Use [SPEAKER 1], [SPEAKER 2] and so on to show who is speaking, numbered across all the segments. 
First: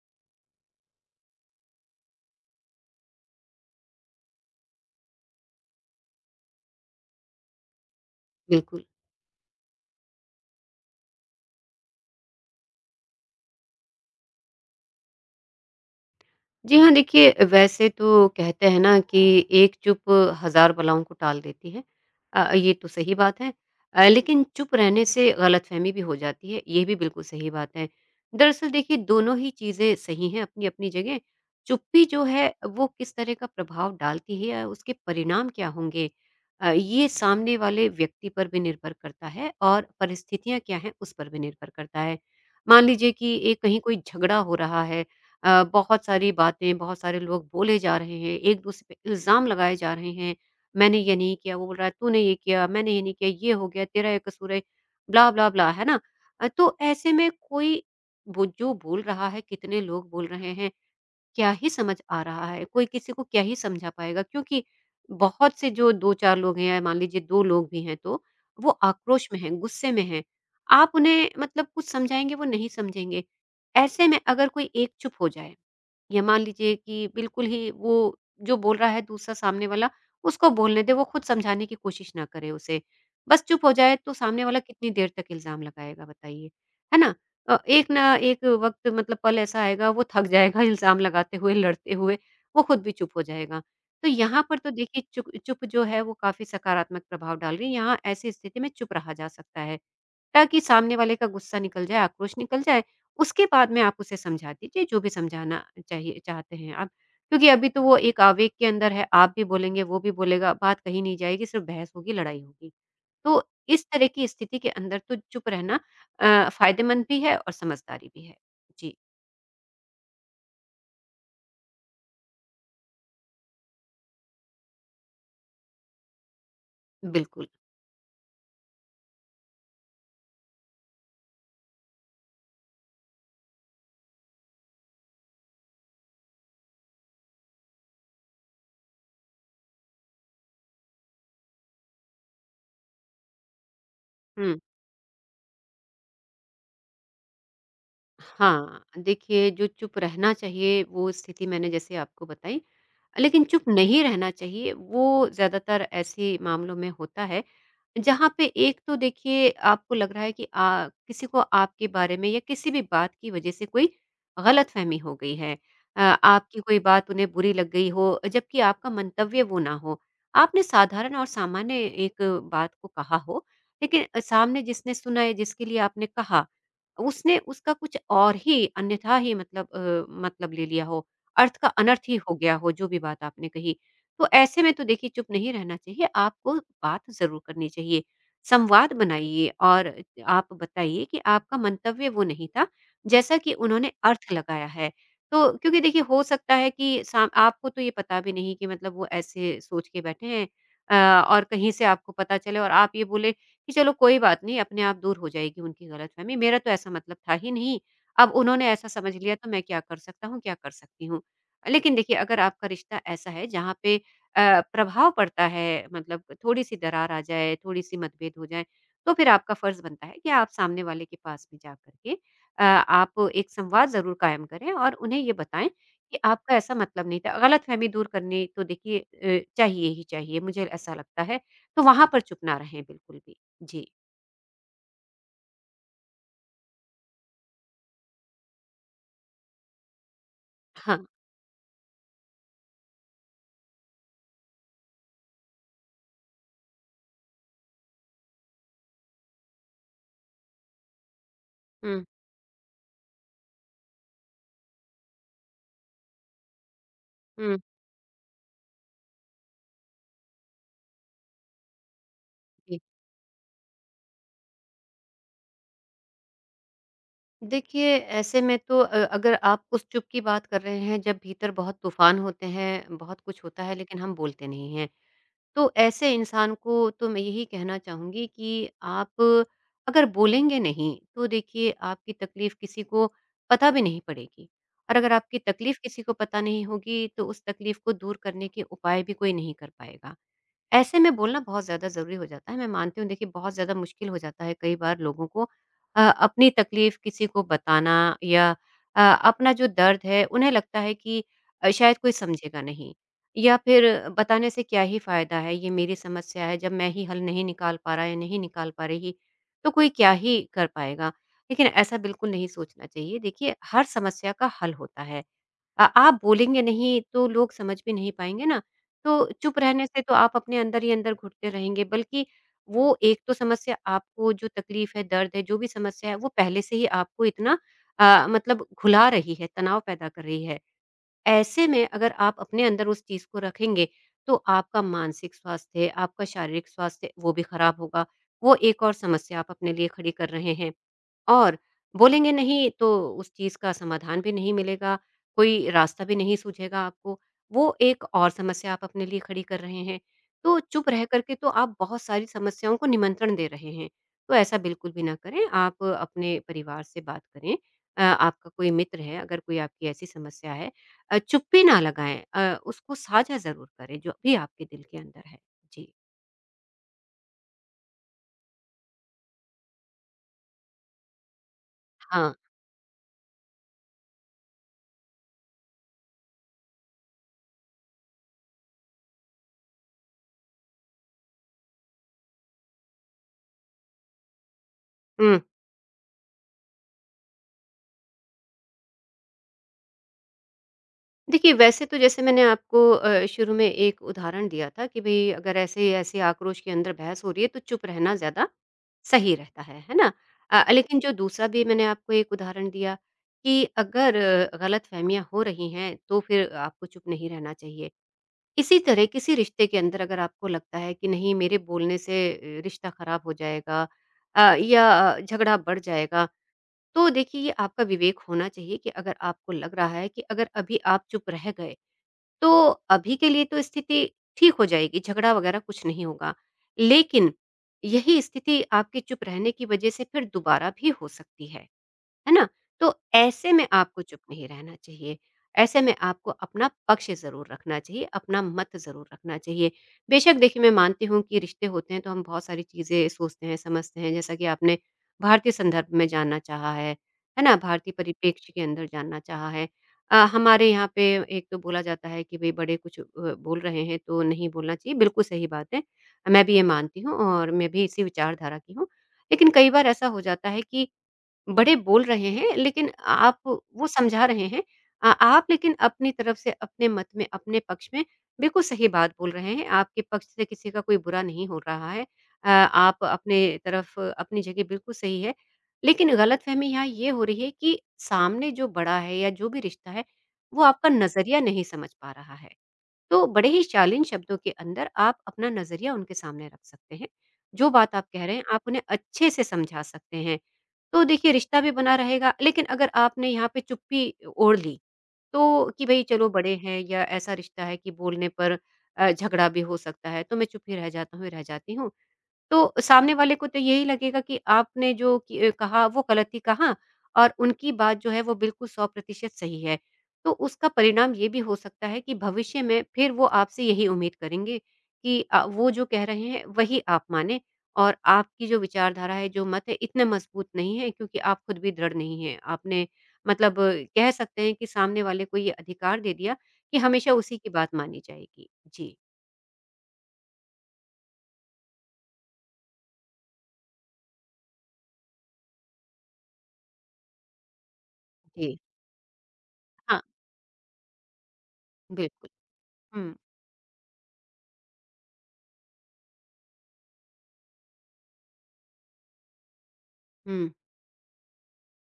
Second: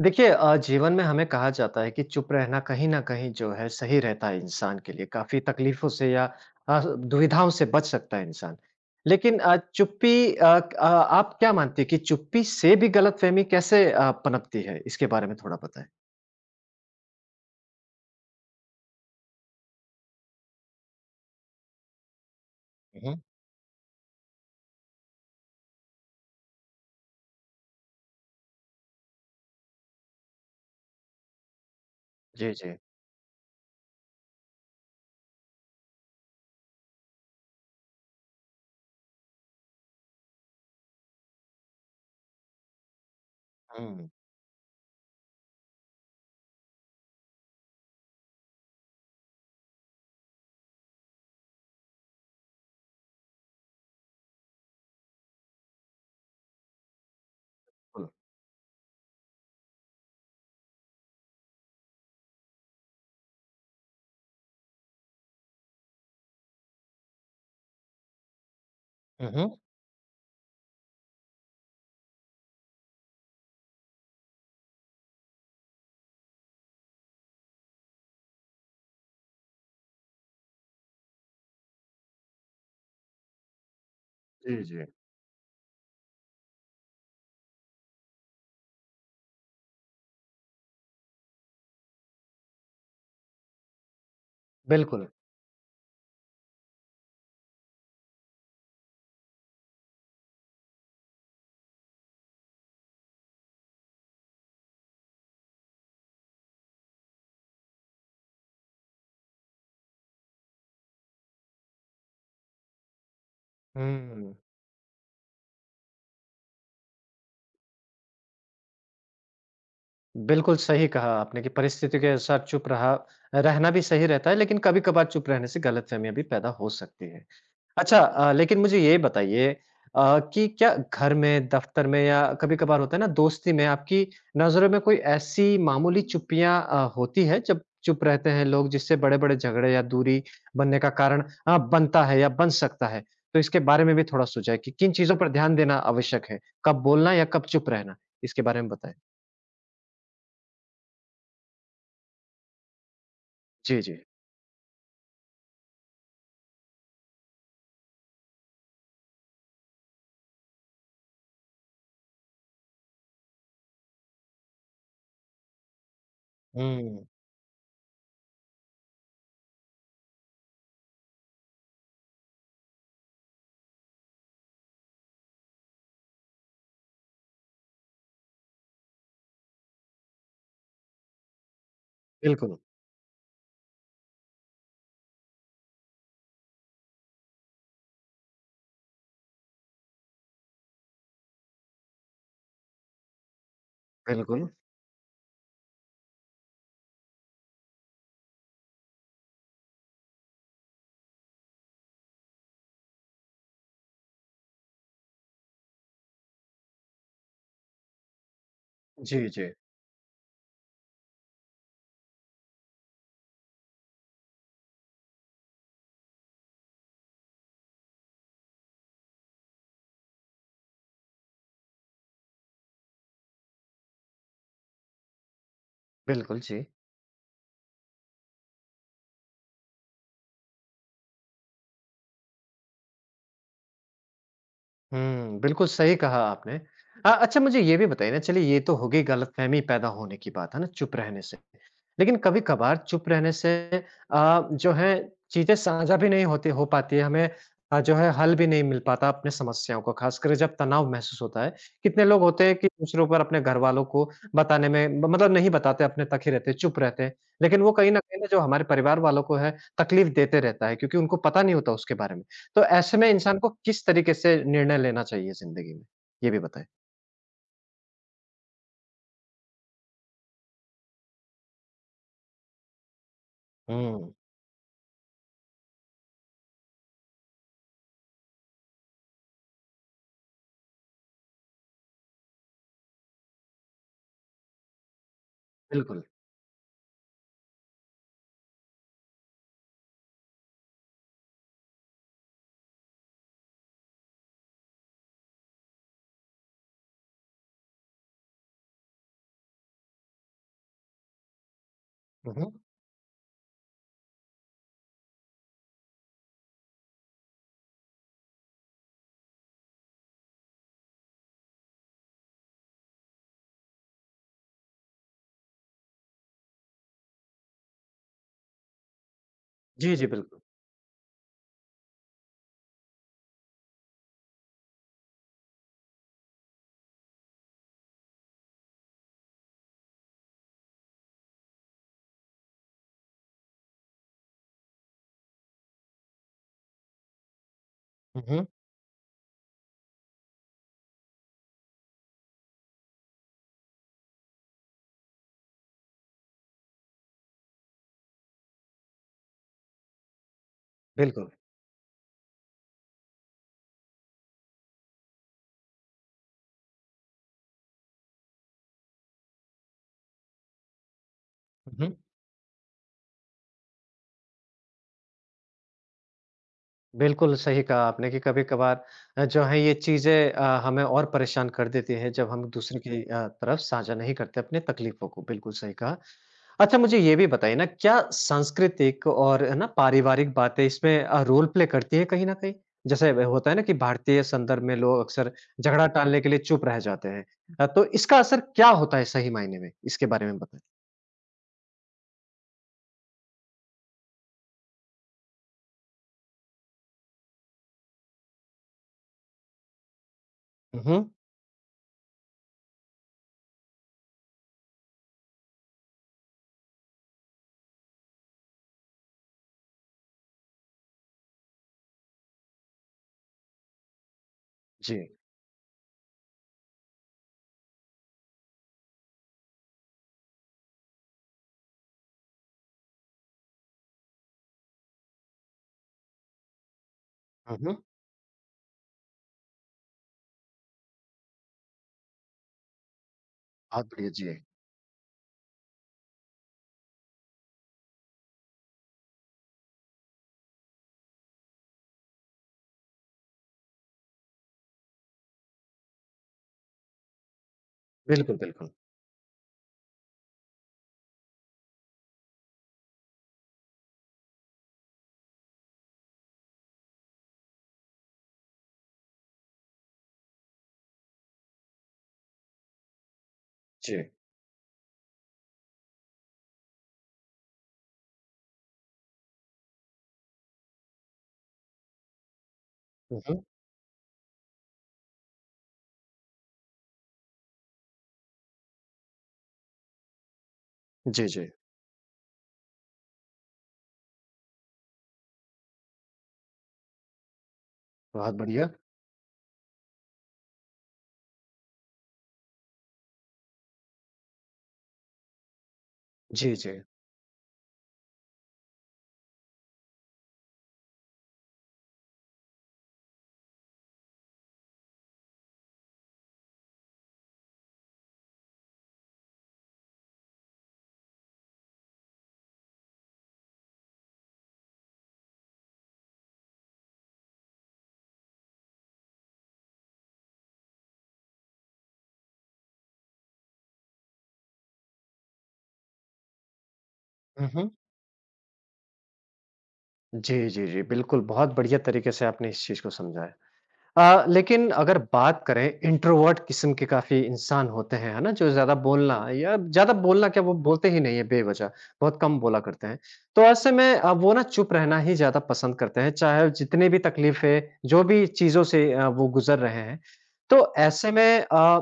[SPEAKER 1] देखिए जीवन में हमें कहा जाता है कि चुप रहना कहीं न कहीं जो है सही रहता है इंसान के लिए, काफ़ी तकलीफ़ों से या दुविधाओं से बच सकता है इंसान।
[SPEAKER 2] बिल्कुल।
[SPEAKER 1] लेकिन चुप्पी आप क्या मानती हैं कि चुप्पी से भी गलतफ़हमी कैसे पनपती है? इसके बारे में थोड़ा बताएँ।
[SPEAKER 2] जी हाँ, देखिए वैसे तो कहते हैं ना कि एक चुप हज़ार बलाओं को टाल देती है। ये तो
[SPEAKER 1] हुँ,
[SPEAKER 2] सही
[SPEAKER 1] हुँ।
[SPEAKER 2] बात है। लेकिन चुप रहने से गलतफ़हमी भी हो जाती है, ये भी बिल्कुल सही बात है। दरअसल देखिए दोनों ही चीज़ें सही हैं अपनी-अपनी जगह। चुप्पी जो है
[SPEAKER 1] जी, जी।
[SPEAKER 2] वो किस तरह का प्रभाव डालती है या उसके परिणाम क्या होंगे, ये सामने वाले व्यक्ति पर भी निर्भर करता है और परिस्थितियाँ क्या हैं उस पर भी निर्भर करता है। मान लीजिए कि एक कहीं कोई
[SPEAKER 1] हुँ,
[SPEAKER 2] झगड़ा हो रहा है, बहुत सारी बातें, बहुत सारे लोग बोले जा रहे हैं, एक-दूसरे पे इल्ज़ाम लगाए जा रहे हैं, मैंने ये नहीं किया, वो बोल रहा है तूने ये किया, मैंने ये नहीं किया, ये हो गया, तेरा ये कसूर है, ब्ला, ब्ला, ब्ला, है ना? तो ऐसे में कोई
[SPEAKER 1] बिल्कुल।
[SPEAKER 2] वो जो बोल रहा है, कितने लोग बोल रहे हैं, क्या ही समझ आ रहा है? कोई किसी को क्या ही समझा पाएगा? क्योंकि बहुत से जो 2-4 लोग हैं या मान लीजिए 2 लोग भी हैं तो, वो आक्रोश
[SPEAKER 1] हुँ,
[SPEAKER 2] में हैं,
[SPEAKER 1] हुँ।
[SPEAKER 2] गुस्से में हैं। आप उन्हें मतलब कुछ समझाएँगे, वो नहीं समझेंगे। ऐसे में अगर कोई एक चुप हो जाए या मान लीजिए कि बिल्कुल ही वो जो बोल रहा है दूसरा सामने वाला, उसको बोलने दें, वो खुद समझाने की कोशिश ना करे उसे। बस चुप हो जाए तो सामने वाला
[SPEAKER 1] जी, जी।
[SPEAKER 2] कितनी देर तक इल्ज़ाम लगाएगा बताइए, है ना? एक ना एक वक़्त मतलब पल ऐसा आएगा वो थक जाएगा इल्ज़ाम लगाते हुए, लड़ते हुए, वो खुद भी चुप हो जाएगा। तो यहाँ पर तो देखिए
[SPEAKER 1] बिल्कुल।
[SPEAKER 2] चुप चुप जो है वो काफ़ी सकारात्मक प्रभाव डाल रही है, यहाँ ऐसी स्थिति में चुप रहा जा सकता है। ताकि सामने वाले का गुस्सा निकल जाए, आक्रोश निकल जाए, उसके बाद में आप उसे समझा दीजिए जो भी समझाना चाहिए चाहते हैं आप। क्योंकि अभी तो वो एक आवेग के अंदर है, आप भी बोलेंगे, वो भी बोलेगा, बात कहीं नहीं जाएगी, सिर्फ बहस होगी, लड़ाई होगी। तो इस तरह की
[SPEAKER 1] हुँ,
[SPEAKER 2] स्थिति के अंदर तो चुप रहना फ़ायदेमंद भी है और समझदारी भी है। जी,
[SPEAKER 1] बिल्कुल सही कहा आपने कि परिस्थिति के अनुसार चुप रहा रहना भी सही रहता है, लेकिन कभी-कभार चुप रहने से गलतफ़हमियाँ भी पैदा हो सकती हैं।
[SPEAKER 2] बिल्कुल।
[SPEAKER 1] अच्छा लेकिन मुझे ये बताइए कि क्या घर में, दफ्तर में या कभी-कभार होता है ना दोस्ती में आपकी नज़रों में कोई ऐसी मामूली चुप्पियाँ होती है जब चुप रहते हैं लोग जिससे बड़े-बड़े झगड़े या दूरी बनने का कारण बनता है या बन सकता है? तो इसके बारे में भी थोड़ा
[SPEAKER 2] हुँ।
[SPEAKER 1] सुझाएँ कि किन चीज़ों पर ध्यान देना आवश्यक है? कब बोलना या कब चुप रहना? इसके बारे में
[SPEAKER 2] हाँ,
[SPEAKER 1] बताएँ।
[SPEAKER 2] देखिए जो चुप रहना चाहिए वो स्थिति मैंने जैसे आपको बताई, लेकिन चुप
[SPEAKER 1] जी,
[SPEAKER 2] नहीं
[SPEAKER 1] जी।
[SPEAKER 2] रहना चाहिए, वो ज़्यादातर ऐसे मामलों में होता है, जहाँ पे एक तो देखिए आपको लग रहा है कि किसी को आपके बारे में या किसी भी बात की वजह से कोई गलतफ़हमी हो गई है। आपकी कोई
[SPEAKER 1] हुँ।
[SPEAKER 2] बात उन्हें बुरी लग गई हो, जबकि आपका मंतव्य वो ना हो। आपने साधारण और सामान्य एक बात को कहा हो, लेकिन सामने जिसने सुना या जिसके लिए आपने कहा, उसने उसका कुछ और ही अन्यथा ही मतलब ले लिया हो। अर्थ का अनर्थ ही हो गया
[SPEAKER 1] बिल्कुल,
[SPEAKER 2] हो, जो भी बात आपने कही। तो ऐसे में तो देखिए चुप नहीं रहना चाहिए, आपको बात ज़रूर करनी चाहिए। संवाद बनाइए और आप बताइए कि आपका मंतव्य वो नहीं था, जैसा कि उन्होंने अर्थ
[SPEAKER 1] बिल्कुल।
[SPEAKER 2] लगाया है। तो क्योंकि देखिए हो सकता है कि साम आपको तो ये पता भी नहीं कि मतलब वो ऐसे सोच के बैठे हैं, और कहीं से आपको पता चले और आप ये बोले कि चलो कोई बात नहीं, अपने आप दूर हो जाएगी उनकी गलतफ़हमी, मेरा तो ऐसा मतलब था ही नहीं। अब उन्होंने ऐसा समझ
[SPEAKER 1] जी,
[SPEAKER 2] लिया
[SPEAKER 1] जी।
[SPEAKER 2] तो मैं क्या कर सकता हूँ, क्या कर सकती हूँ। लेकिन देखिए अगर आपका रिश्ता ऐसा है जहाँ पे प्रभाव पड़ता है मतलब थोड़ी-सी दरार आ जाए, थोड़ी-सी मतभेद हो जाए, तो फिर आपका फ़र्ज़ बनता है कि आप सामने वाले के पास में जा कर के आप एक संवाद ज़रूर कायम करें और उन्हें ये बताएँ कि
[SPEAKER 1] बिल्कुल,
[SPEAKER 2] आपका
[SPEAKER 1] जी।
[SPEAKER 2] ऐसा मतलब नहीं था। गलतफ़हमी दूर करनी तो देखिए चाहिए ही चाहिए, मुझे ऐसा लगता है। तो वहाँ पर चुप ना रहें बिल्कुल भी। जी।
[SPEAKER 1] हुँ, बिल्कुल सही कहा आपने। अच्छा मुझे ये भी बताइए ना चलिए ये तो हो गई गलतफ़हमी पैदा होने की बात है ना चुप
[SPEAKER 2] हाँ।
[SPEAKER 1] रहने से। लेकिन कभी-कभार चुप रहने से जो है चीज़ें साझा भी नहीं होती हो पाती है हमें जो है हल भी नहीं मिल पाता अपने समस्याओं को ख़ासकर जब तनाव महसूस होता है।
[SPEAKER 2] हुँ,
[SPEAKER 1] कितने लोग होते हैं कि दूसरों पर अपने घरवालों को बताने में म मतलब नहीं बताते अपने तक ही रहते हैं, चुप रहते हैं।
[SPEAKER 2] हुँ।
[SPEAKER 1] लेकिन वो कहीं न कहीं ना जो हमारे परिवार वालों को है तकलीफ़ देते रहता है क्योंकि उनको पता नहीं होता उसके बारे में। तो ऐसे में इंसान को किस तरीके से निर्णय लेना चाहिए ज़िंदगी में? ये भी बताएँ।
[SPEAKER 2] देखिए, ऐसे में तो अगर आप उस चुप की बात कर रहे हैं जब भीतर बहुत तूफ़ान होते हैं, बहुत कुछ होता है लेकिन
[SPEAKER 1] हुँ,
[SPEAKER 2] हम बोलते नहीं हैं। तो ऐसे इंसान को तो मैं यही कहना चाहूँगी कि आप अगर बोलेंगे नहीं, तो देखिए आपकी तकलीफ़ किसी को पता भी नहीं पड़ेगी। और अगर आपकी तकलीफ़ किसी
[SPEAKER 1] बिल्कुल।
[SPEAKER 2] को पता नहीं होगी, तो उस तकलीफ़ को दूर करने के उपाय भी कोई नहीं कर पाएगा। ऐसे में बोलना बहुत ज़्यादा ज़रूरी हो जाता है। मैं मानती हूँ देखिए बहुत ज़्यादा मुश्किल हो जाता है कई बार लोगों को अपनी तकलीफ़ किसी को बताना या अपना जो दर्द है उन्हें लगता है कि शायद कोई
[SPEAKER 1] हुँ,
[SPEAKER 2] समझेगा
[SPEAKER 1] हुँ।
[SPEAKER 2] नहीं या फिर बताने से क्या ही फ़ायदा है, ये मेरी समस्या है जब मैं ही हल नहीं निकाल पा रहा या नहीं निकाल पा रही तो कोई क्या ही कर पाएगा। लेकिन ऐसा बिल्कुल नहीं सोचना चाहिए। देखिए हर समस्या का हल होता है। आप बोलेंगे नहीं तो लोग समझ भी नहीं पाएँगे ना, तो चुप रहने
[SPEAKER 1] जी,
[SPEAKER 2] से
[SPEAKER 1] जी,
[SPEAKER 2] तो आप
[SPEAKER 1] बिल्कुल।
[SPEAKER 2] अपने अंदर ही अंदर घुटते रहेंगे, बल्कि वो एक तो समस्या आपको जो तकलीफ़ है, दर्द है, जो भी समस्या है, वो पहले से ही आपको इतना मतलब घुला रही है, तनाव पैदा कर रही है। ऐसे में अगर आप अपने अंदर उस चीज़ को रखेंगे, तो आपका मानसिक स्वास्थ्य, आपका शारीरिक स्वास्थ्य, वो भी खराब होगा।
[SPEAKER 1] हुँ, हुँ।
[SPEAKER 2] वो एक और समस्या आप अपने लिए खड़ी कर रहे हैं। और बोलेंगे नहीं तो उस चीज़ का समाधान भी नहीं मिलेगा, कोई रास्ता भी नहीं सूझेगा आपको, वो एक और समस्या आप अपने लिए खड़ी कर रहे हैं। तो चुप रह कर
[SPEAKER 1] बिल्कुल।
[SPEAKER 2] के तो आप बहुत सारी समस्याओं को निमंत्रण दे रहे हैं, तो ऐसा बिल्कुल भी ना करें। आप अपने परिवार से बात करें, आपका कोई मित्र है, अगर कोई आपकी ऐसी समस्या है, चुप्पी
[SPEAKER 1] हुँ,
[SPEAKER 2] ना
[SPEAKER 1] हुँ।
[SPEAKER 2] लगाएँ, उसको साझा ज़रूर करें जो भी आपके दिल के अंदर है। जी,
[SPEAKER 1] बिल्कुल, सही कहा आपने कि कभी-कभार जो है ये चीज़ें हमें और परेशान कर देती हैं जब
[SPEAKER 2] हाँ।
[SPEAKER 1] हम दूसरे की तरफ साझा नहीं करते अपनी तकलीफ़ों को, बिल्कुल सही कहा। अच्छा मुझे ये भी बताइए ना क्या सांस्कृतिक और है ना पारिवारिक बातें इसमें रोल प्ले करती है कहीं न कहीं? जैसे व होता है ना कि भारतीय संदर्भ में लोग अक्सर
[SPEAKER 2] हुँ।
[SPEAKER 1] झगड़ा टालने के लिए चुप रह जाते हैं। तो इसका असर क्या होता है सही मायने में? इसके बारे में बताएँ?
[SPEAKER 2] देखिए, वैसे तो जैसे मैंने आपको शुरू में एक उदाहरण दिया था कि भई अगर ऐसे-ऐसे आक्रोश के अंदर बहस हो रही है, तो चुप रहना ज़्यादा सही रहता है ना?
[SPEAKER 1] हुँ,
[SPEAKER 2] लेकिन
[SPEAKER 1] हुँ।
[SPEAKER 2] जो दूसरा भी मैंने आपको एक उदाहरण दिया कि अगर गलतफ़हमियाँ हो रही हैं, तो फिर आपको चुप नहीं रहना चाहिए। इसी तरह किसी रिश्ते के अंदर अगर आपको लगता है कि नहीं मेरे बोलने से रिश्ता ख़राब हो जाएगा अ, या
[SPEAKER 1] जी।
[SPEAKER 2] अ, झगड़ा बढ़ जाएगा, तो देखिए ये आपका विवेक होना चाहिए कि अगर आपको लग रहा है कि अगर अभी आप चुप रह गए तो अभी के लिए तो स्थिति ठीक हो जाएगी, झगड़ा वगैरह कुछ नहीं होगा। लेकिन
[SPEAKER 1] हुँ, हुँ।
[SPEAKER 2] यही स्थिति आपके चुप रहने की वजह से फिर दोबारा भी हो सकती है। है ना? तो ऐसे में
[SPEAKER 1] बहुत
[SPEAKER 2] आपको
[SPEAKER 1] बढ़िया,
[SPEAKER 2] चुप
[SPEAKER 1] जी।
[SPEAKER 2] नहीं रहना चाहिए। ऐसे में आपको अपना पक्ष ज़रूर रखना चाहिए, अपना मत ज़रूर रखना चाहिए। बेशक देखिए मैं मानती हूँ कि रिश्ते होते हैं तो हम बहुत सारी चीज़ें सोचते हैं, समझते हैं जैसा कि आपने भारतीय संदर्भ में जानना चाहा है ना? भारतीय
[SPEAKER 1] बिल्कुल,
[SPEAKER 2] परिप्रेक्ष्य के
[SPEAKER 1] बिल्कुल।
[SPEAKER 2] अंदर जानना चाहा है। हमारे यहाँ पे एक तो बोला जाता है कि भई बड़े कुछ बोल रहे हैं तो नहीं बोलना चाहिए, बिल्कुल सही बात है। मैं भी ये मानती हूँ और मैं भी इसी विचारधारा की हूँ। लेकिन कई बार ऐसा हो जाता है कि बड़े बोल रहे हैं, लेकिन आप वो
[SPEAKER 1] जी।
[SPEAKER 2] समझा रहे हैं। आप लेकिन अपनी तरफ से अपने मत में, अपने पक्ष में बिल्कुल सही बात बोल रहे हैं। आपके पक्ष से किसी का कोई बुरा नहीं हो रहा है। आप
[SPEAKER 1] हुँ,
[SPEAKER 2] अपने
[SPEAKER 1] हुँ।
[SPEAKER 2] तरफ अपनी जगह बिल्कुल सही है। लेकिन गलतफ़हमी यहाँ ये हो रही है कि सामने जो बड़ा है या जो भी रिश्ता है, वो आपका
[SPEAKER 1] जी,
[SPEAKER 2] नज़रिया
[SPEAKER 1] जी।
[SPEAKER 2] नहीं समझ पा रहा है। तो बड़े ही शालीन शब्दों के अंदर आप अपना नज़रिया उनके सामने रख सकते हैं। जो बात आप कह
[SPEAKER 1] बहुत
[SPEAKER 2] रहे हैं, आप
[SPEAKER 1] बढ़िया।
[SPEAKER 2] उन्हें अच्छे से समझा सकते हैं। तो देखिए रिश्ता भी बना रहेगा, लेकिन अगर आपने यहाँ पे चुप्पी ओढ़ ली, तो कि भई चलो बड़े
[SPEAKER 1] जी, जी।
[SPEAKER 2] हैं या ऐसा रिश्ता है कि बोलने पर झगड़ा भी हो सकता है, तो मैं चुप ही रह जाता हूँ, रह जाती हूँ। तो सामने वाले को तो यही लगेगा कि आपने जो कि कहा वो गलत ही कहा और उनकी बात जो है वो बिल्कुल 100% सही है। तो उसका परिणाम ये भी हो सकता है कि भविष्य में फिर वो आपसे यही उम्मीद करेंगे कि वो जो कह रहे हैं वही आप मानें और आपकी जो विचारधारा है, जो मत है इतने मजबूत नहीं है क्योंकि आप खुद भी दृढ़ नहीं हैं। आपने कह सकते हैं कि सामने वाले को ये अधिकार दे दिया कि हमेशा उसी
[SPEAKER 1] हुँ,
[SPEAKER 2] की
[SPEAKER 1] हुँ।
[SPEAKER 2] बात मानी जाएगी। जी।
[SPEAKER 1] जी, जी, जी, बिल्कुल, बहुत बढ़िया तरीके से आपने इस चीज़ को समझा है। लेकिन अगर बात करें इंट्रोवर्ट किस्म के काफ़ी इंसान होते हैं, है ना? जो
[SPEAKER 2] जी।
[SPEAKER 1] ज़्यादा बोलना या ज़्यादा
[SPEAKER 2] हाँ,
[SPEAKER 1] बोलना क्या वो बोलते ही नहीं है बेवजह, बहुत
[SPEAKER 2] बिल्कुल।
[SPEAKER 1] कम बोला करते हैं।
[SPEAKER 2] हुँ,
[SPEAKER 1] तो ऐसे में वो ना चुप रहना ही ज़्यादा पसंद करते हैं, चाहे जितनी भी तकलीफ़ें, जो भी चीज़ों से वो गुज़र रहे हैं।
[SPEAKER 2] हुँ।
[SPEAKER 1] तो ऐसे में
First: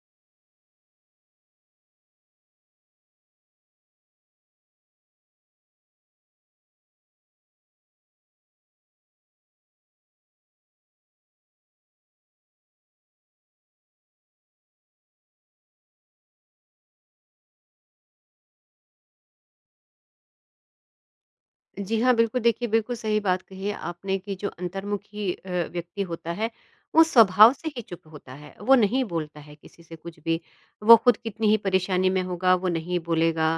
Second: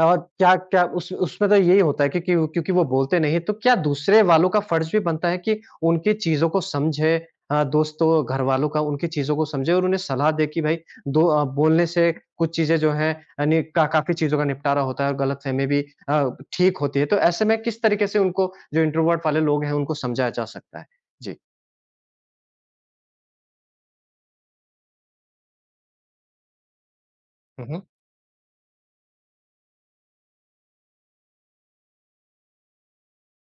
[SPEAKER 1] और क्या क्या उस उसमें तो यही होता है कि क्योंकि वो बोलते नहीं, तो क्या दूसरे वालों का फर्ज़ भी बनता है कि उनकी चीज़ों को समझे दोस्तों, घरवालों का उनकी चीज़ों को समझे और उन्हें सलाह दे कि भई दो बोलने से कुछ चीज़ें जो हैं अ, नि का काफ़ी चीज़ों का निपटारा होता है और गलतफ़हमी भी अ, ठीक होती है। तो ऐसे में किस तरीके से उनको जो इंट्रोवर्ट वाले लोग हैं, उनको समझाया जा सकता है? जी।
[SPEAKER 2] जी हाँ, बिल्कुल, देखिए बिल्कुल सही बात कही है आपने कि जो अंतर्मुखी व्यक्ति होता है, वो स्वभाव
[SPEAKER 1] हुँ,
[SPEAKER 2] से ही
[SPEAKER 1] हुँ।
[SPEAKER 2] चुप होता है, वो नहीं बोलता है किसी से कुछ भी। वो खुद कितनी ही परेशानी में होगा, वो नहीं बोलेगा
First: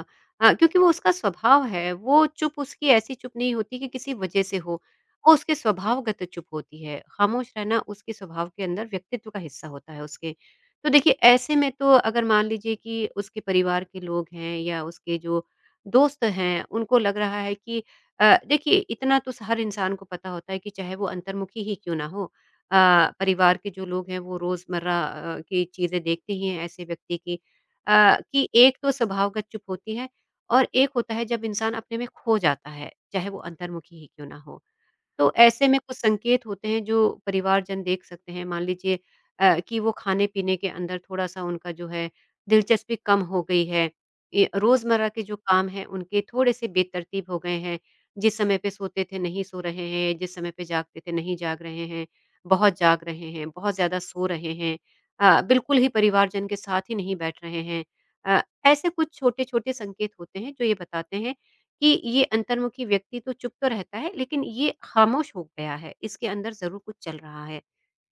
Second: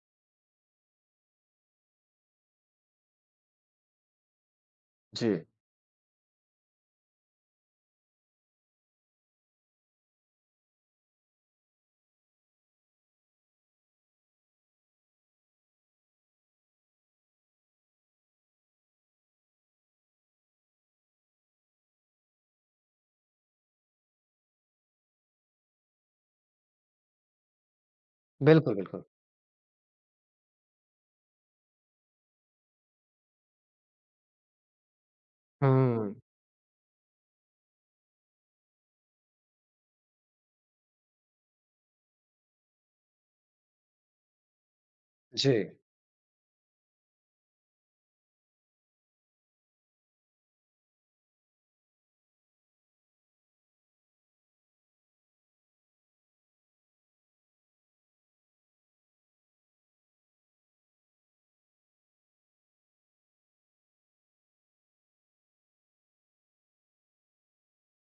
[SPEAKER 2] क्योंकि वो उसका स्वभाव है, वो चुप उसकी ऐसी चुप नहीं होती कि किसी वजह से हो, वो
[SPEAKER 1] जी,
[SPEAKER 2] उसके स्वभावगत चुप होती है। खामोश रहना उसके स्वभाव के अंदर व्यक्तित्व का हिस्सा होता है उसके। तो देखिए ऐसे में तो अगर मान लीजिए कि उसके परिवार के लोग हैं या उसके जो दोस्त हैं, उनको लग रहा है कि देखिए इतना तो हर इंसान को पता होता है कि चाहे वो अंतर्मुखी ही क्यों ना हो परिवार के जो लोग हैं वो रोज़मर्रा की चीज़ें देखते ही हैं ऐसे व्यक्ति की कि
[SPEAKER 1] बिल्कुल,
[SPEAKER 2] एक तो
[SPEAKER 1] बिल्कुल।
[SPEAKER 2] स्वभावगत चुप होती है और एक होता है जब इंसान अपने में खो जाता है चाहे वो अंतर्मुखी ही क्यों ना हो। तो ऐसे में कुछ
[SPEAKER 1] हुँ।
[SPEAKER 2] संकेत होते हैं जो परिवारजन देख सकते हैं, मान लीजिए कि वो खाने-पीने के अंदर थोड़ा-सा उनका जो है दिलचस्पी कम हो गई है। ये रोज़मर्रा के जो
[SPEAKER 1] जी।
[SPEAKER 2] काम हैं उनके थोड़े-से बेतरतीब हो गए हैं। जिस समय पे सोते थे नहीं सो रहे हैं, जिस समय पे जागते थे नहीं जाग रहे हैं, बहुत जाग रहे हैं, बहुत ज़्यादा सो रहे हैं, बिल्कुल ही परिवारजन के साथ ही नहीं बैठ रहे हैं। अ, ऐसे कुछ छोटे-छोटे संकेत होते हैं जो ये बताते हैं कि ये अंतर्मुखी व्यक्ति तो चुप तो रहता है लेकिन ये खामोश हो गया है, इसके अंदर ज़रूर कुछ चल रहा है।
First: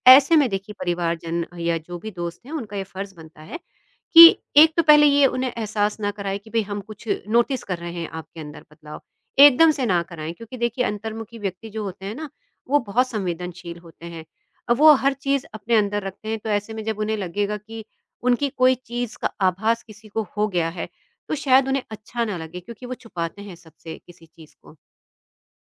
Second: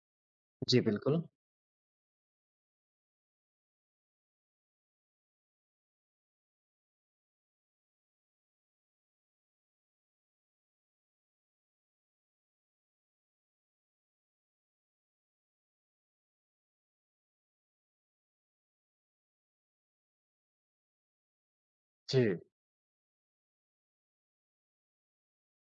[SPEAKER 2] ऐसे में देखिए
[SPEAKER 1] जी, बिल्कुल।
[SPEAKER 2] परिवारजन या जो भी दोस्त हैं उनका ये फर्ज बनता है कि एक तो पहले ये उन्हें एहसास ना कराएं कि भाई हम कुछ नोटिस कर रहे हैं आपके अंदर बदलाव। एकदम से ना कराएँ क्योंकि देखिए अंतर्मुखी व्यक्ति जो होते हैं ना, वो बहुत संवेदनशील होते हैं। वो हर चीज़ अपने अंदर रखते हैं, तो ऐसे में जब उन्हें लगेगा कि उनकी कोई चीज़ का आभास किसी को हो गया है, तो शायद उन्हें अच्छा ना
[SPEAKER 1] जी,
[SPEAKER 2] लगे क्योंकि वो छुपाते हैं सबसे किसी चीज़ को।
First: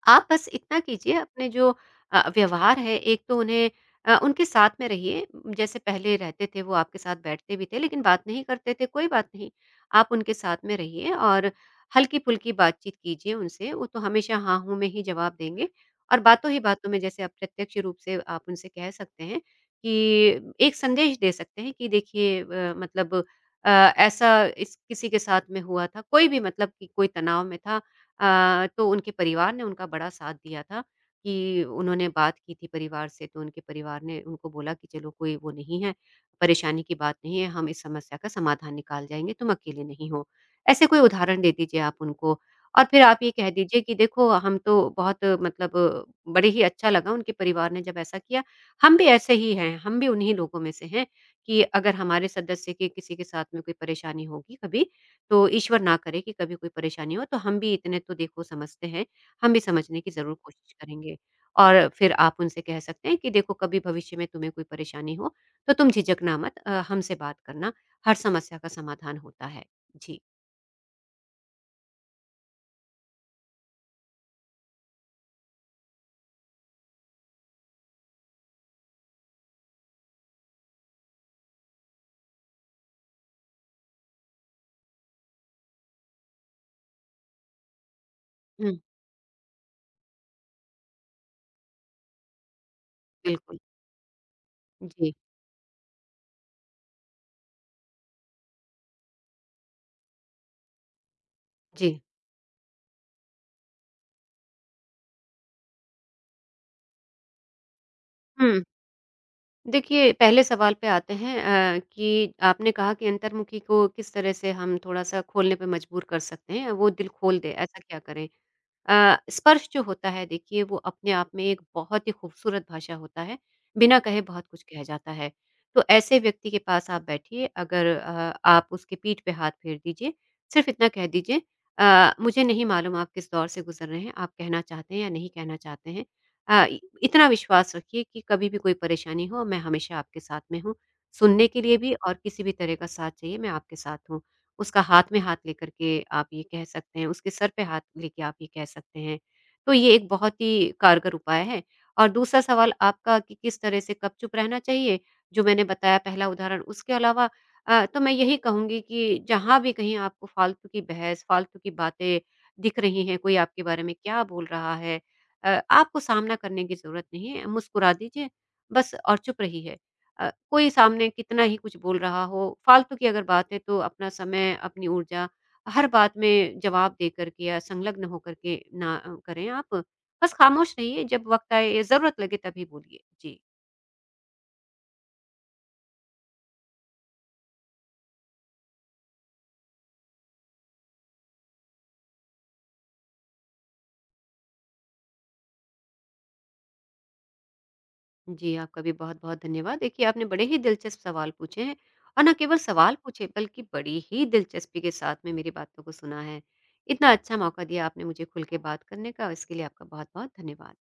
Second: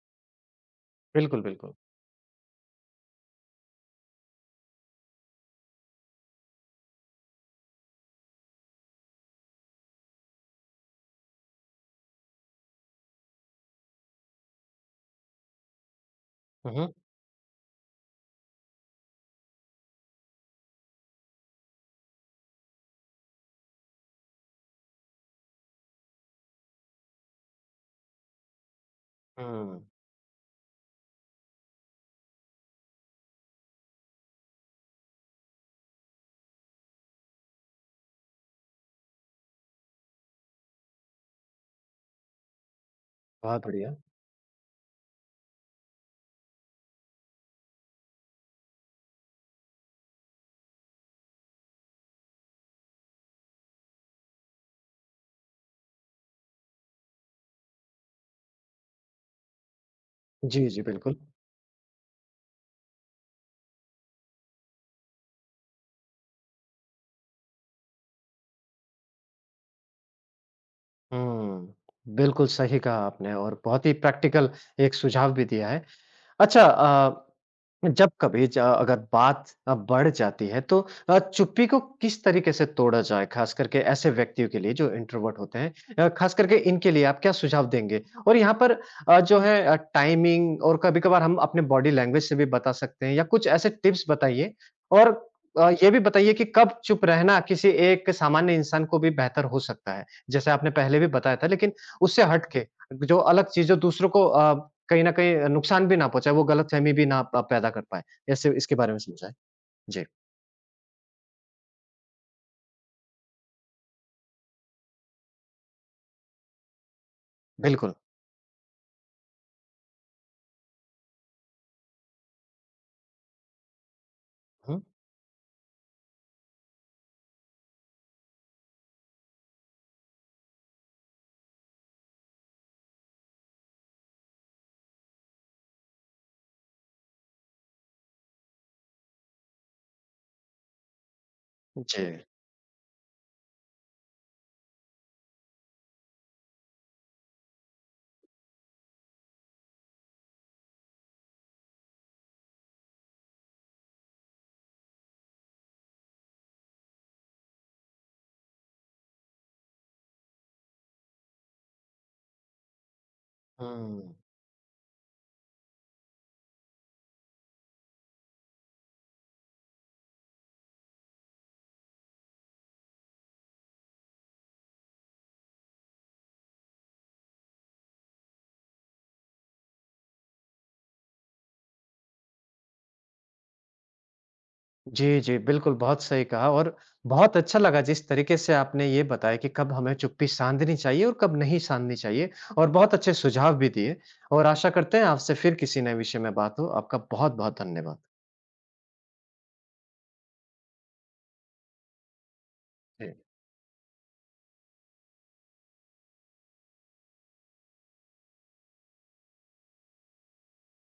[SPEAKER 2] आप बस इतना कीजिए,
[SPEAKER 1] बिल्कुल,
[SPEAKER 2] अपने
[SPEAKER 1] बिल्कुल।
[SPEAKER 2] जो व्यवहार है, एक तो उन्हें उनके साथ में रहिए, जैसे पहले रहते थे। वो आपके साथ बैठते भी थे लेकिन बात नहीं करते थे, कोई बात नहीं, आप उनके साथ में रहिए और हल्की फुल्की बातचीत कीजिए उनसे। वो तो हमेशा हाँ हूँ में ही जवाब देंगे, और बातों ही
[SPEAKER 1] हुँ,
[SPEAKER 2] बातों
[SPEAKER 1] हुँ।
[SPEAKER 2] में जैसे अप्रत्यक्ष रूप से आप उनसे कह सकते हैं कि एक संदेश दे सकते हैं कि देखिए मतलब ऐसा इस किसी के साथ में हुआ था, कोई भी, मतलब कि कोई तनाव में था, तो उनके परिवार ने
[SPEAKER 1] हुँ।
[SPEAKER 2] उनका बड़ा साथ दिया था, कि उन्होंने बात की थी परिवार से, तो उनके परिवार ने उनको बोला कि चलो कोई वो नहीं है, परेशानी की बात नहीं है, हम इस समस्या का समाधान निकाल जाएँगे, तुम अकेले नहीं हो। ऐसे कोई उदाहरण दे दीजिए आप उनको और फिर आप ये कह
[SPEAKER 1] बहुत
[SPEAKER 2] दीजिए कि
[SPEAKER 1] बढ़िया।
[SPEAKER 2] देखो हम तो बहुत मतलब बड़े ही अच्छा लगा उनके परिवार ने जब ऐसा किया, हम भी ऐसे ही हैं, हम भी उन्हीं लोगों में से हैं कि अगर हमारे सदस्य के किसी के साथ में कोई परेशानी होगी कभी, तो ईश्वर ना करे कि कभी कोई परेशानी हो, तो हम भी इतने तो देखो समझते हैं, हम भी समझने की ज़रूर
[SPEAKER 1] जी,
[SPEAKER 2] कोशिश
[SPEAKER 1] जी, बिल्कुल।
[SPEAKER 2] करेंगे। और फिर आप उनसे कह सकते हैं कि देखो कभी भविष्य में तुम्हें कोई परेशानी हो, तो तुम झिझकना मत, हमसे बात करना, हर समस्या का समाधान होता है। जी।
[SPEAKER 1] हुँ, बिल्कुल सही कहा आपने और बहुत ही प्रैक्टिकल एक सुझाव भी दिया है। अच्छा जब कभी ज अगर बात बढ़ जाती है तो चुप्पी को किस तरीके से तोड़ा जाए? ख़ास करके ऐसे व्यक्तियों के लिए जो इंट्रोवर्ट होते हैं। ख़ास करके इनके लिए आप क्या सुझाव देंगे? और यहाँ पर
[SPEAKER 2] हुँ,
[SPEAKER 1] जो है टाइमिंग और कभी-कभार हम अपने बॉडी लैंग्वेज से भी बता सकते हैं या कुछ
[SPEAKER 2] बिल्कुल।
[SPEAKER 1] ऐसे टिप्स बताइए।
[SPEAKER 2] जी,
[SPEAKER 1] और ये भी बताइए कि कब चुप रहना किसी एक सामान्य इंसान को भी बेहतर हो सकता है? जैसे आपने पहले भी बताया था लेकिन
[SPEAKER 2] जी।
[SPEAKER 1] उससे हट के जो अलग चीज़ें दूसरों को कहीं न कहीं नुकसान भी ना पहुँचाए, वो गलतफ़हमी भी ना प पैदा कर पाएँ। ऐसे
[SPEAKER 2] हुँ,
[SPEAKER 1] इसके बारे में समझाएँ। जी,
[SPEAKER 2] देखिए पहले सवाल पे आते हैं, कि आपने कहा कि अंतर्मुखी को किस तरह से हम थोड़ा-सा खोलने पे मजबूर कर सकते हैं, वो दिल खोल दे, ऐसा
[SPEAKER 1] बिल्कुल।
[SPEAKER 2] क्या करें? स्पर्श जो होता है देखिए वो अपने आप में एक बहुत ही खूबसूरत भाषा होता है, बिना कहे बहुत कुछ
[SPEAKER 1] हुँ,
[SPEAKER 2] कह जाता है। तो ऐसे व्यक्ति के पास आप बैठिए, अगर आप उसके पीठ पे हाथ फेर दीजिए, सिर्फ़ इतना कह दीजिए मुझे नहीं मालूम आप किस दौर से गुज़र रहे हैं, आप कहना चाहते हैं या नहीं कहना चाहते हैं। अ, इ इतना विश्वास रखिए कि कभी भी कोई परेशानी हो, मैं हमेशा आपके साथ में हूँ, सुनने के लिए भी
[SPEAKER 1] जी।
[SPEAKER 2] और किसी भी तरह का साथ चाहिए, मैं आपके साथ हूँ। उसका हाथ में हाथ लेकर के आप ये कह सकते हैं, उसके सर पे हाथ लेके आप ये कह सकते हैं। तो ये एक बहुत ही कारगर उपाय है। और दूसरा सवाल आपका कि किस तरह से कब चुप रहना चाहिए, जो मैंने बताया पहला उदाहरण। उसके अलावा तो मैं यही कहूँगी कि जहाँ भी कहीं आपको फालतू की बहस, फालतू की बातें दिख रही हैं, कोई आपके बारे में
[SPEAKER 1] हुँ।
[SPEAKER 2] क्या बोल रहा है, आपको सामना करने की ज़रूरत नहीं है, मुस्कुरा दीजिए बस और चुप रहिए। कोई सामने कितना ही कुछ बोल रहा हो, फालतू की अगर बात है तो अपना समय, अपनी ऊर्जा हर बात में जवाब देकर के या संलग्न होकर के ना करें आप। बस खामोश रहिए, जब वक़्त आए, ज़रूरत लगे तभी बोलिए। जी।
[SPEAKER 1] जी, जी, बिल्कुल, बहुत सही कहा और बहुत अच्छा लगा जिस तरीके से आपने ये बताया कि कब हमें चुप्पी साधनी चाहिए और कब नहीं साधनी चाहिए और बहुत अच्छे सुझाव भी दिए और आशा करते हैं आपसे फिर किसी नए विषय में बात हो। आपका बहुत-बहुत धन्यवाद।
[SPEAKER 2] जी, आपका भी बहुत-बहुत धन्यवाद। देखिए, आपने बड़े ही दिलचस्प सवाल पूछे हैं और ना केवल सवाल
[SPEAKER 1] जी।
[SPEAKER 2] पूछे बल्कि बड़ी ही दिलचस्पी के साथ में मेरी बातों को सुना है। इतना अच्छा मौका दिया आपने मुझे खुल के बात करने का, इसके लिए आपका बहुत-बहुत धन्यवाद।